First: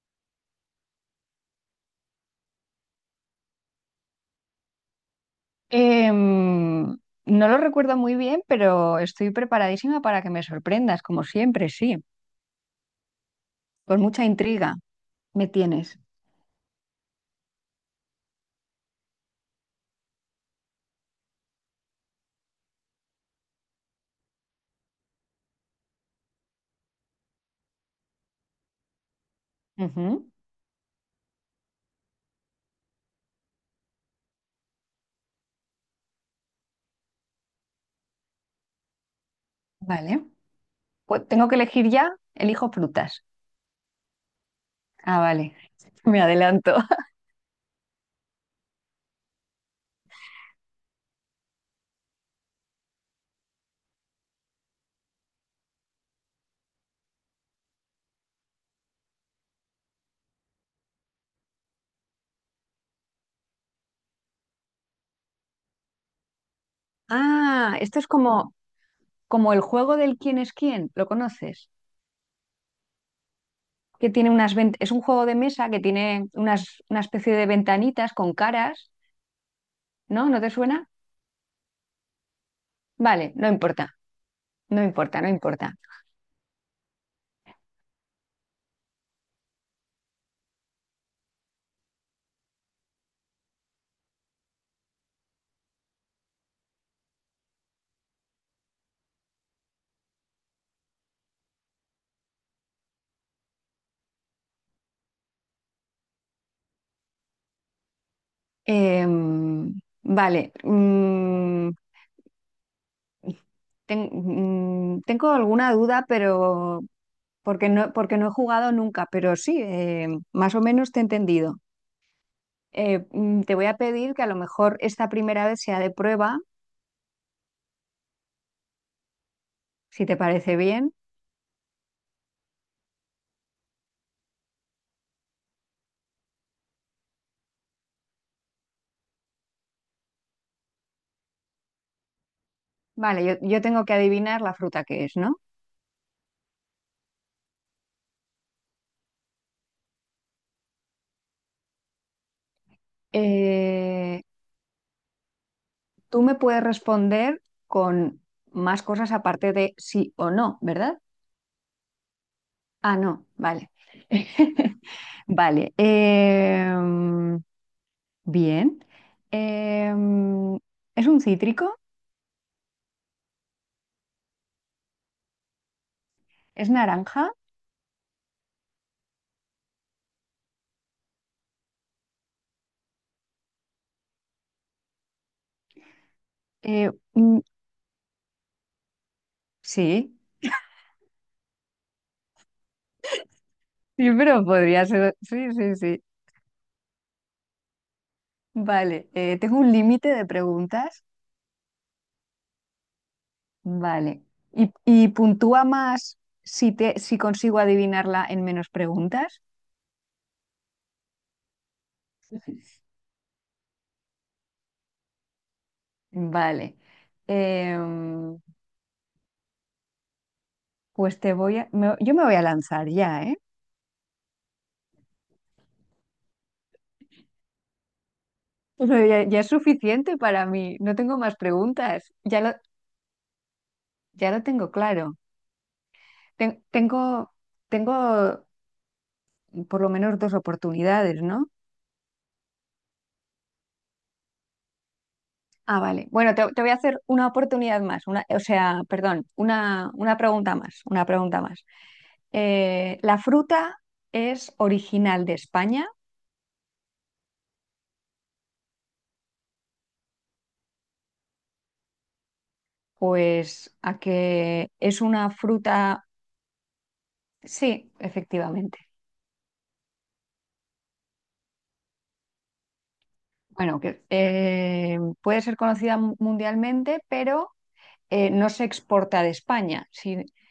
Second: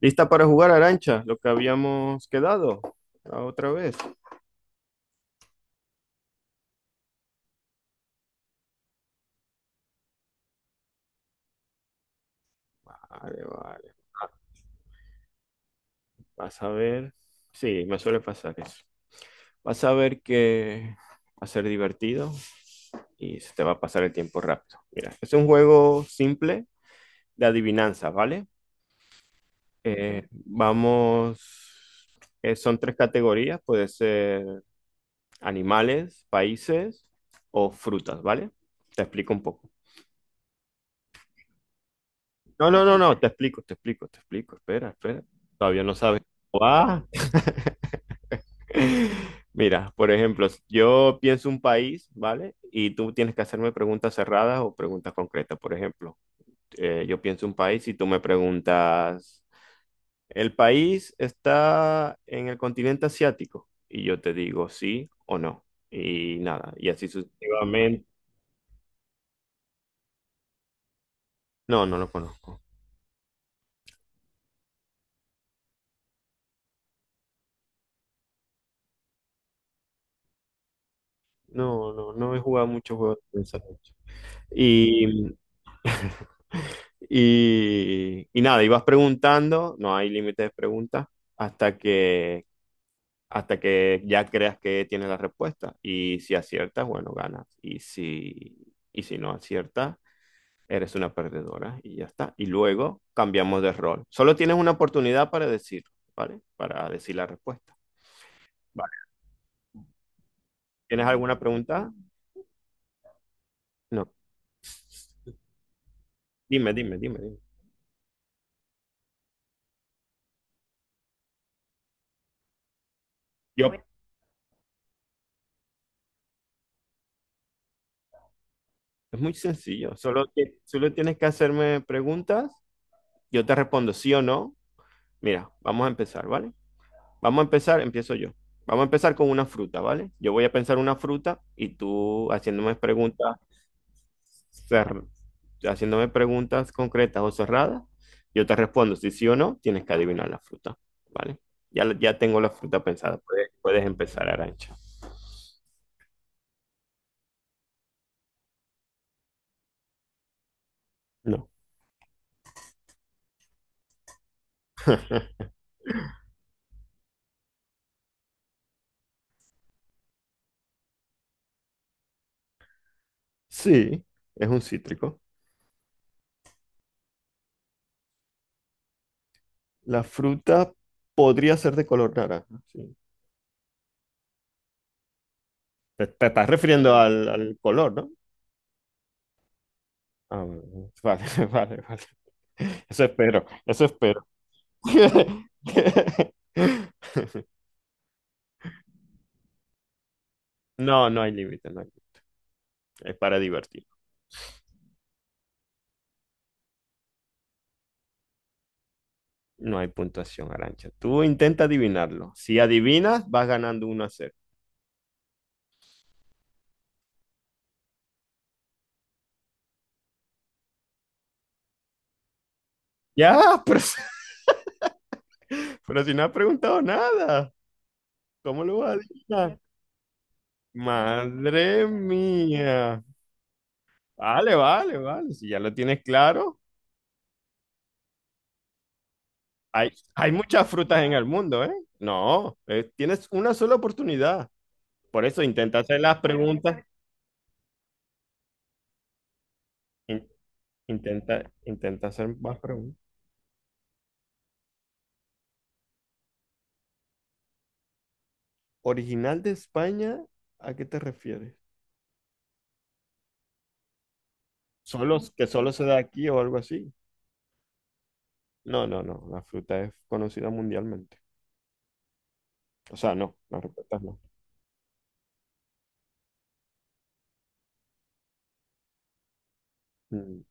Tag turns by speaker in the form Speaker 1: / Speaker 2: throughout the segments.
Speaker 1: ¿Lista para jugar, Arancha? Lo que habíamos quedado la otra vez.
Speaker 2: Em, no lo recuerdo muy bien, pero estoy preparadísima para que me sorprendas, como siempre, sí.
Speaker 1: Vale, vale.
Speaker 2: Con mucha intriga me tienes.
Speaker 1: Vas a ver. Sí, me suele pasar eso. Vas a ver que va a ser divertido y se te va a pasar el tiempo rápido. Mira, es un juego simple de adivinanza, ¿vale?
Speaker 2: Ujú.
Speaker 1: Vamos. Son tres categorías: puede ser animales, países o frutas, ¿vale? Te explico un poco.
Speaker 2: Vale. Pues, ¿tengo que elegir ya? Elijo
Speaker 1: No, no, no, no,
Speaker 2: frutas.
Speaker 1: te explico, te explico, te explico. Espera,
Speaker 2: Ah,
Speaker 1: espera.
Speaker 2: vale.
Speaker 1: Todavía no
Speaker 2: Me
Speaker 1: sabes cómo
Speaker 2: adelanto.
Speaker 1: va. Mira, por ejemplo, yo pienso un país, ¿vale? Y tú tienes que hacerme preguntas cerradas o preguntas concretas. Por ejemplo, yo pienso un país y tú me preguntas, ¿el país está en el continente asiático? Y yo te digo sí o no. Y nada, y así
Speaker 2: Ah, esto
Speaker 1: sucesivamente.
Speaker 2: es como, como el juego del quién es quién. ¿Lo conoces?
Speaker 1: No, no lo conozco.
Speaker 2: Que tiene unas ven- Es un juego de mesa que tiene unas, una especie de ventanitas con caras, ¿no? ¿No te suena?
Speaker 1: No, no, no he jugado muchos juegos
Speaker 2: Vale,
Speaker 1: de
Speaker 2: no importa,
Speaker 1: pensamiento.
Speaker 2: no importa, no
Speaker 1: Y
Speaker 2: importa.
Speaker 1: y nada, ibas preguntando, no hay límite de preguntas, hasta que, hasta que ya creas que tienes la respuesta. Y si aciertas, bueno, ganas. Y si no aciertas, eres una perdedora y ya está. Y luego cambiamos de rol. Solo tienes una oportunidad para decir, ¿vale? Para decir la respuesta. Vale.
Speaker 2: Em, vale,
Speaker 1: ¿Tienes alguna
Speaker 2: mm,
Speaker 1: pregunta? No.
Speaker 2: Tengo alguna duda, pero
Speaker 1: Dime, dime, dime, dime.
Speaker 2: porque no he jugado nunca, pero sí, más o menos te he entendido. Te voy a
Speaker 1: Bueno,
Speaker 2: pedir que a lo mejor esta primera vez sea de prueba,
Speaker 1: es muy sencillo.
Speaker 2: si te parece
Speaker 1: Solo
Speaker 2: bien.
Speaker 1: tienes que hacerme preguntas. Yo te respondo sí o no. Mira, vamos a empezar, ¿vale? Vamos a empezar, empiezo yo. Vamos a empezar con una fruta, ¿vale? Yo voy a pensar una fruta y tú haciéndome
Speaker 2: Vale,
Speaker 1: preguntas,
Speaker 2: yo tengo que adivinar la fruta
Speaker 1: cer-
Speaker 2: que es, ¿no?
Speaker 1: haciéndome preguntas concretas o cerradas, yo te respondo si sí o no, tienes que adivinar la fruta, ¿vale? Ya, ya tengo la fruta pensada, puedes
Speaker 2: Eh,
Speaker 1: empezar, Arancha.
Speaker 2: ¿Tú me puedes responder con más cosas aparte de sí o no, ¿verdad?
Speaker 1: No.
Speaker 2: Ah, no, vale. Vale, bien. Em, ¿Es un cítrico?
Speaker 1: Sí, es un cítrico.
Speaker 2: ¿Es naranja?
Speaker 1: La fruta podría ser de color naranja, sí. Te estás
Speaker 2: Eh,
Speaker 1: refiriendo al,
Speaker 2: mm,
Speaker 1: al color, ¿no?
Speaker 2: sí,
Speaker 1: Ah, bueno, bueno. Vale, vale, vale. Eso espero, eso
Speaker 2: sí,
Speaker 1: espero.
Speaker 2: pero podría ser. Sí, sí, sí. Vale, tengo un límite de preguntas.
Speaker 1: No, no hay límite, no hay límite. Es para divertir.
Speaker 2: Vale. ¿Y puntúa más si consigo adivinarla en menos preguntas?
Speaker 1: No hay puntuación, Arancha. Tú intenta adivinarlo. Si adivinas, vas ganando 1-0.
Speaker 2: Vale. Em, pues te voy a... yo me voy a lanzar ya, ¿eh?
Speaker 1: Ya, pero, si- pero si no has preguntado nada, ¿cómo lo
Speaker 2: O
Speaker 1: vas a
Speaker 2: sea, ya, ya es
Speaker 1: adivinar?
Speaker 2: suficiente para mí. No tengo más
Speaker 1: Madre
Speaker 2: preguntas.
Speaker 1: mía.
Speaker 2: Ya lo
Speaker 1: Vale,
Speaker 2: tengo
Speaker 1: vale,
Speaker 2: claro.
Speaker 1: vale. Si ya lo tienes claro,
Speaker 2: Ten- tengo, tengo por lo
Speaker 1: hay,
Speaker 2: menos
Speaker 1: hay
Speaker 2: dos
Speaker 1: muchas frutas en
Speaker 2: oportunidades,
Speaker 1: el
Speaker 2: ¿no?
Speaker 1: mundo, ¿eh? No, tienes una sola oportunidad. Por eso intenta
Speaker 2: Ah,
Speaker 1: hacer
Speaker 2: vale.
Speaker 1: las
Speaker 2: Bueno, te voy a
Speaker 1: preguntas.
Speaker 2: hacer una oportunidad más, una, o sea, perdón, una
Speaker 1: in-
Speaker 2: pregunta más, una pregunta
Speaker 1: Intenta,
Speaker 2: más.
Speaker 1: intenta hacer más preguntas.
Speaker 2: ¿La fruta es original de España?
Speaker 1: ¿Original de España? ¿A qué te refieres?
Speaker 2: Pues a que es
Speaker 1: ¿Solo,
Speaker 2: una
Speaker 1: que solo se da
Speaker 2: fruta,
Speaker 1: aquí o algo así?
Speaker 2: sí, efectivamente.
Speaker 1: No, no, no. La fruta es conocida mundialmente. O sea, no, las
Speaker 2: Bueno,
Speaker 1: respuestas
Speaker 2: que
Speaker 1: no.
Speaker 2: puede ser conocida mundialmente, pero no se exporta de España, si-
Speaker 1: Mm,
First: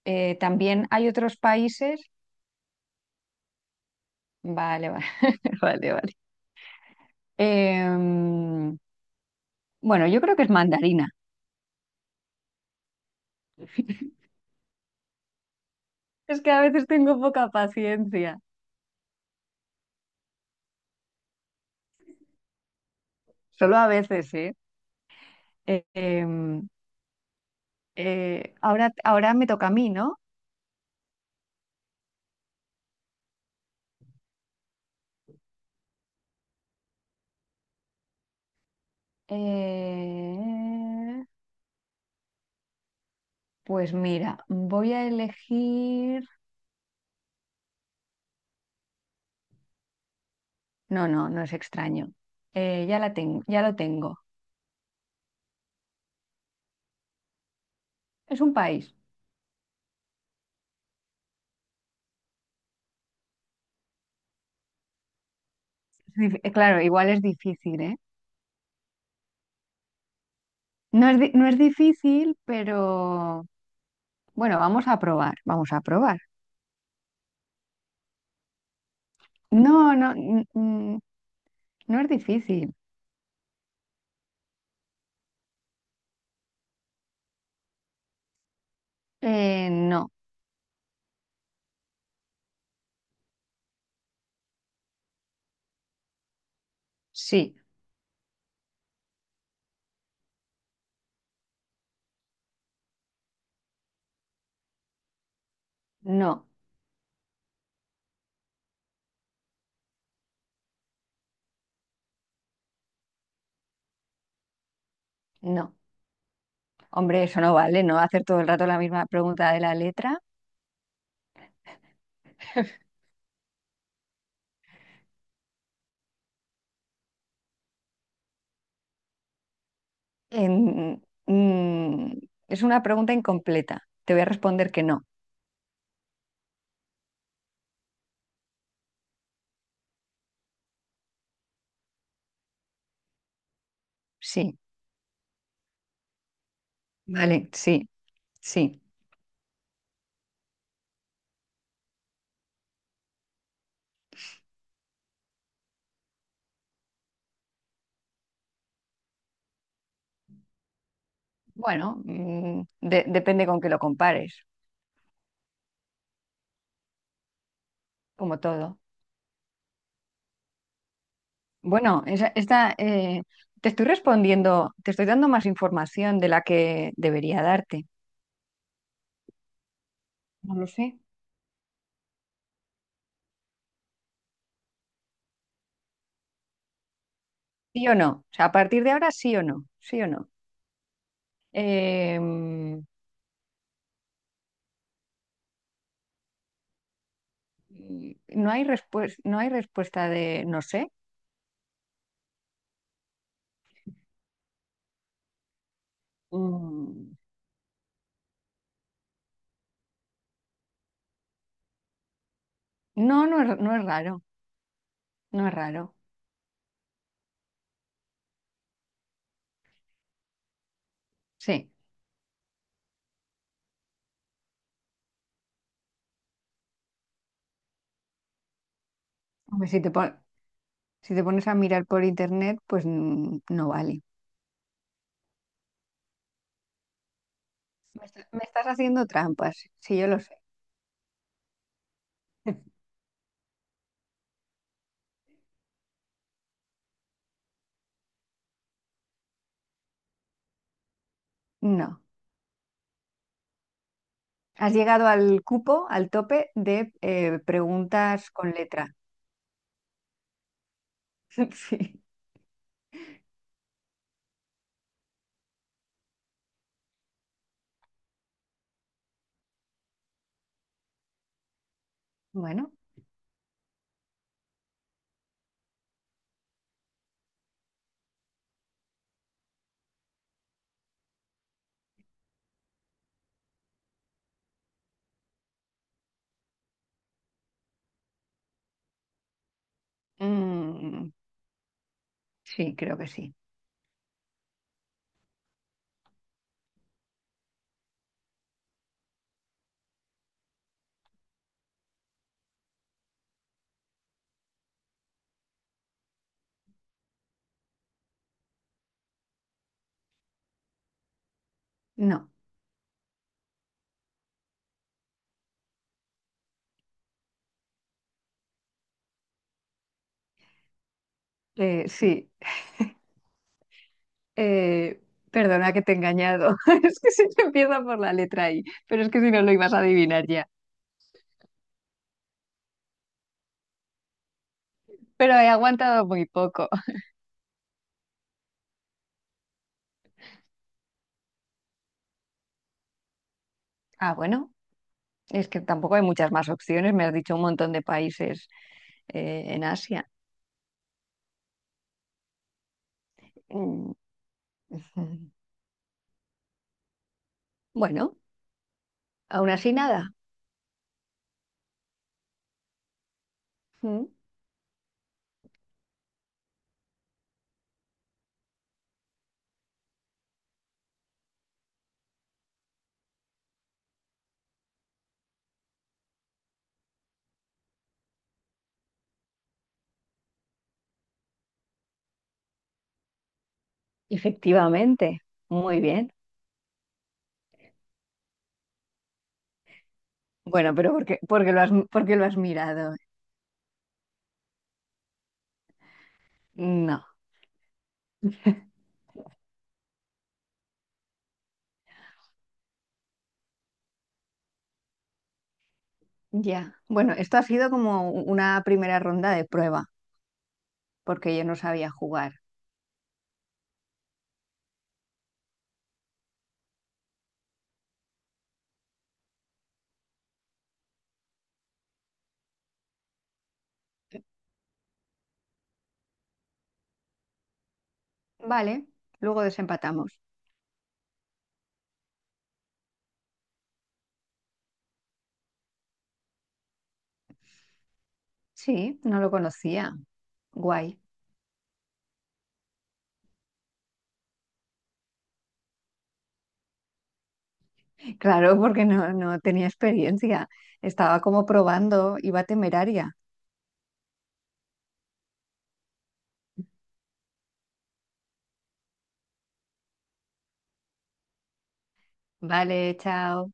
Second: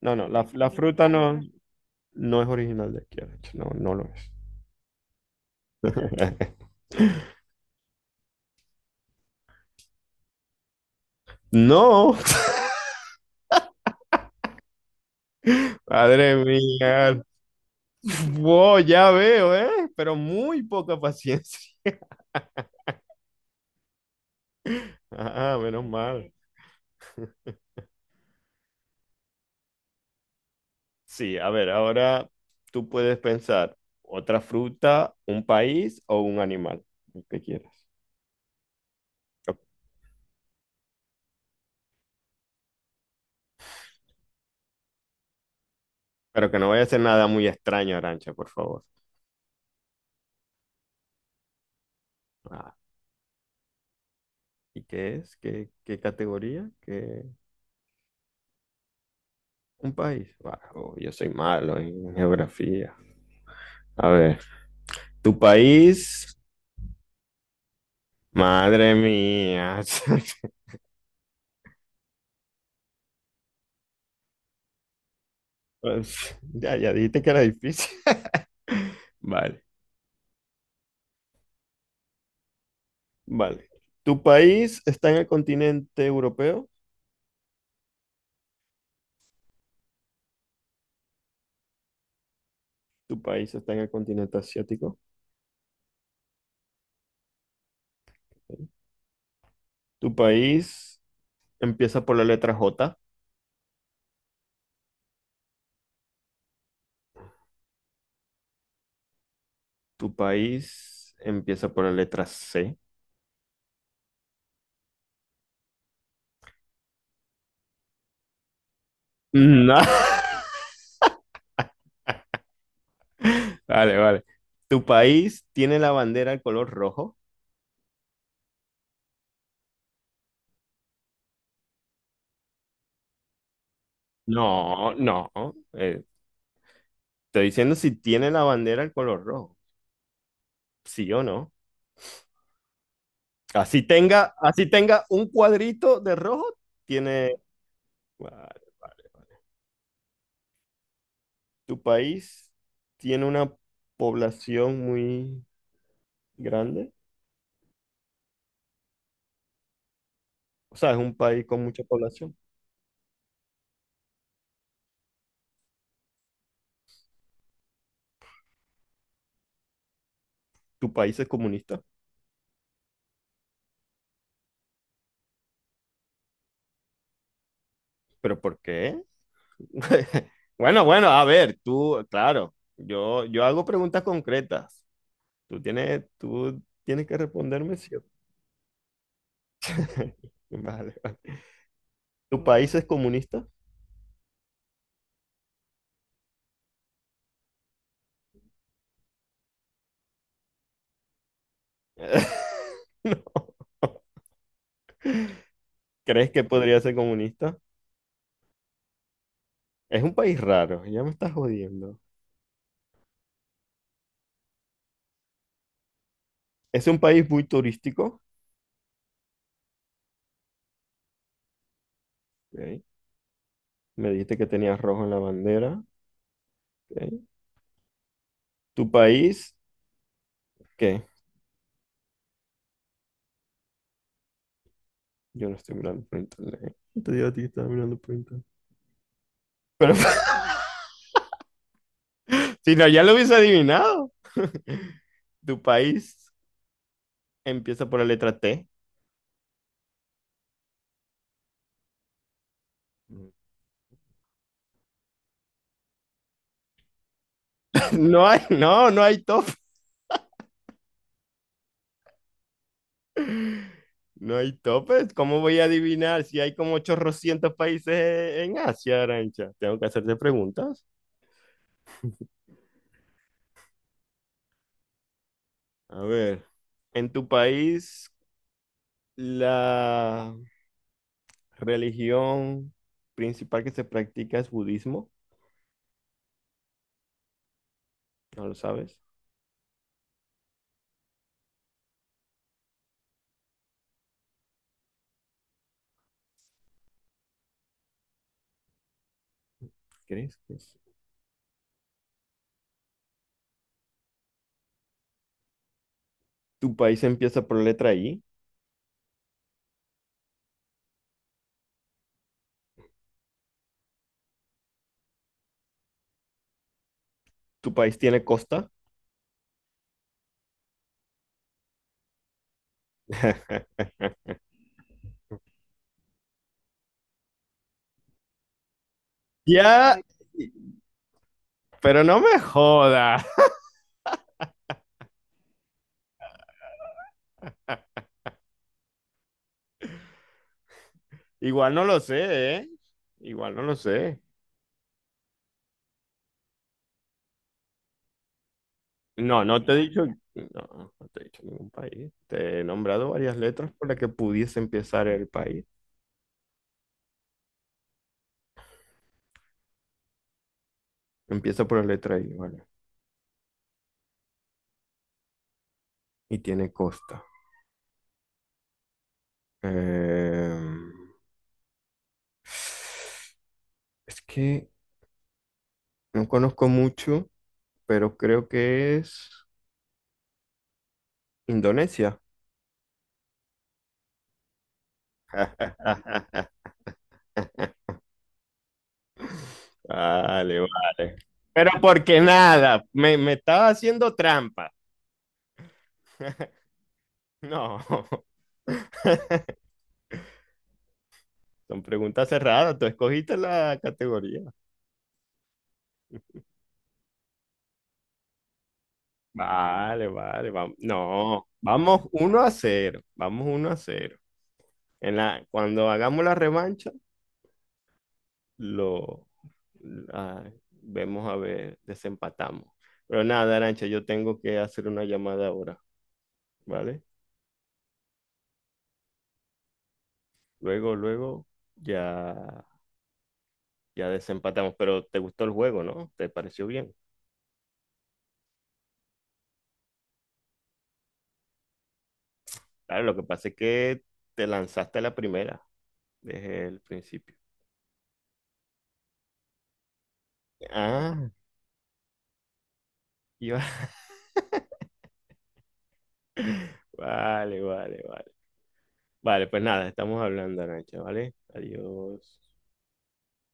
Speaker 1: No, no, la
Speaker 2: También
Speaker 1: fruta
Speaker 2: hay otros
Speaker 1: no,
Speaker 2: países.
Speaker 1: no es original de aquí, de hecho, no, no lo es.
Speaker 2: Vale, vale, vale, vale. Em, bueno, yo creo que es mandarina.
Speaker 1: No, madre
Speaker 2: Es que a veces
Speaker 1: mía.
Speaker 2: tengo poca paciencia.
Speaker 1: Wow, ya veo, ¿eh? Pero muy poca paciencia.
Speaker 2: Solo a veces, ¿eh?
Speaker 1: Ah, menos
Speaker 2: Eh,
Speaker 1: mal.
Speaker 2: em, ahora me toca a mí, ¿no?
Speaker 1: Sí, a ver, ahora tú puedes pensar otra fruta, un país o un animal, lo que quieras. Ok.
Speaker 2: Eh, pues mira, voy a elegir.
Speaker 1: Pero que no vaya a ser nada muy extraño, Arancha, por favor.
Speaker 2: No, no, no es extraño.
Speaker 1: Ah,
Speaker 2: Ya lo tengo.
Speaker 1: ¿y qué es? ¿Qué, qué categoría? ¿Qué...
Speaker 2: Es un país.
Speaker 1: ¿Un país? Bah, oh, yo soy malo en geografía. A ver, ¿tu país?
Speaker 2: Claro, igual es difícil, ¿eh?
Speaker 1: Madre mía.
Speaker 2: No es difícil, pero bueno, vamos a probar, vamos a probar.
Speaker 1: Pues, ya, ya dijiste que era difícil. Vale,
Speaker 2: No, no, mm, mm, no es difícil.
Speaker 1: vale. ¿Tu país está en el continente europeo?
Speaker 2: No,
Speaker 1: Tu país está en el continente asiático.
Speaker 2: sí,
Speaker 1: Tu país empieza por la letra J.
Speaker 2: no,
Speaker 1: Tu país empieza por la letra C.
Speaker 2: no. Hombre, eso no vale, no hacer todo el rato la misma pregunta de la
Speaker 1: No.
Speaker 2: letra.
Speaker 1: Vale, vale. ¿Tu país tiene la bandera al color rojo?
Speaker 2: En- mm, es una pregunta incompleta. Te voy a responder que
Speaker 1: No,
Speaker 2: no,
Speaker 1: no. Eh, estoy diciendo si tiene la bandera al color rojo. Sí o no.
Speaker 2: sí,
Speaker 1: Así tenga un cuadrito de rojo, tiene...
Speaker 2: vale, sí,
Speaker 1: Vale,
Speaker 2: sí.
Speaker 1: vale. ¿Tu país tiene una población muy grande? O sea, es un país con mucha
Speaker 2: Bueno,
Speaker 1: población.
Speaker 2: depende con que lo compares, como todo.
Speaker 1: Tu país es comunista.
Speaker 2: Bueno, te estoy respondiendo, te estoy dando más información de la que debería darte.
Speaker 1: ¿Pero por qué?
Speaker 2: No lo
Speaker 1: Bueno,
Speaker 2: sé.
Speaker 1: bueno, a ver, tú, claro, yo hago preguntas concretas. Tú tienes que responderme
Speaker 2: Sí
Speaker 1: sí.
Speaker 2: o
Speaker 1: o-
Speaker 2: no. O sea, a partir de ahora sí o no, sí o no.
Speaker 1: Vale, vale.
Speaker 2: Eh,
Speaker 1: ¿Tu país
Speaker 2: mm,
Speaker 1: es comunista?
Speaker 2: no hay respuesta, no hay respuesta de no sé.
Speaker 1: No. ¿Crees que podría ser
Speaker 2: Mm.
Speaker 1: comunista? Es un país raro, ya me estás jodiendo.
Speaker 2: No, no es, no es raro, no es raro.
Speaker 1: Es un país muy turístico.
Speaker 2: Sí.
Speaker 1: Ok. Me dijiste que tenías rojo en la bandera. Ok. ¿Tu país?
Speaker 2: Hombre,
Speaker 1: ¿Qué?
Speaker 2: si te pones a mirar por internet, pues no vale.
Speaker 1: Yo no estoy mirando por internet. Te digo a ti que estaba mirando por
Speaker 2: Me
Speaker 1: internet.
Speaker 2: estás haciendo trampas,
Speaker 1: Pero
Speaker 2: sí, yo lo sé.
Speaker 1: si no, ya lo hubiese adivinado. Tu país empieza por la letra T.
Speaker 2: No. Has llegado al cupo, al tope de preguntas con letra.
Speaker 1: No hay top.
Speaker 2: Sí.
Speaker 1: No hay topes. ¿Cómo voy a adivinar si hay como 800 países en Asia, Arancha? Tengo que hacerte preguntas.
Speaker 2: Bueno.
Speaker 1: A ver, en tu país, la religión principal que se practica es budismo. ¿No lo sabes?
Speaker 2: Mm, sí, creo que sí.
Speaker 1: ¿Crees que es? Tu país empieza por la letra I.
Speaker 2: No.
Speaker 1: Tu país tiene costa.
Speaker 2: Sí. Eh, perdona que te he engañado. Es que se empieza por la letra I, pero es que si no lo ibas a
Speaker 1: Ya,
Speaker 2: adivinar ya.
Speaker 1: pero no me joda.
Speaker 2: Pero he aguantado muy poco.
Speaker 1: Igual no lo sé, ¿eh? Igual no lo
Speaker 2: Ah,
Speaker 1: sé.
Speaker 2: bueno, es que tampoco hay muchas más opciones. Me has dicho un montón de países
Speaker 1: No, no
Speaker 2: en
Speaker 1: te he dicho,
Speaker 2: Asia.
Speaker 1: no, no te he dicho ningún país. Te he nombrado varias letras por
Speaker 2: Mm.
Speaker 1: las que pudiese empezar el
Speaker 2: Ujú.
Speaker 1: país.
Speaker 2: Bueno, aún así nada.
Speaker 1: Empieza por la letra I, ¿vale?
Speaker 2: Mm.
Speaker 1: Y tiene costa. Em, es que no conozco mucho, pero creo que es Indonesia.
Speaker 2: Efectivamente, muy bien.
Speaker 1: Vale,
Speaker 2: Bueno, pero
Speaker 1: vale.
Speaker 2: por qué lo
Speaker 1: Pero
Speaker 2: has, por qué
Speaker 1: porque
Speaker 2: lo has
Speaker 1: nada,
Speaker 2: mirado?
Speaker 1: me estaba haciendo trampa.
Speaker 2: No,
Speaker 1: No, son preguntas cerradas. Tú escogiste la categoría.
Speaker 2: ya. Bueno, esto ha sido como una primera ronda de prueba,
Speaker 1: Vale, vale, vamos.
Speaker 2: porque yo
Speaker 1: No,
Speaker 2: no sabía
Speaker 1: vamos
Speaker 2: jugar.
Speaker 1: 1-0. Vamos uno a cero. En la, cuando hagamos la revancha, lo ah, vemos a ver, desempatamos. Pero nada, Arancha, yo tengo que hacer una llamada ahora, ¿vale?
Speaker 2: Vale, luego desempatamos.
Speaker 1: Luego, ya ya desempatamos, pero te gustó el juego, ¿no? ¿Te pareció bien?
Speaker 2: Sí, no lo conocía. Guay.
Speaker 1: Claro, lo que pasa es que te lanzaste a la primera desde el principio.
Speaker 2: Claro, porque no, no tenía experiencia. Estaba
Speaker 1: Ah,
Speaker 2: como probando, iba temeraria.
Speaker 1: y va- vale, vale, vale. Vale, pues nada, estamos hablando, Arancha, ¿vale? Adiós.
Speaker 2: Vale, chao.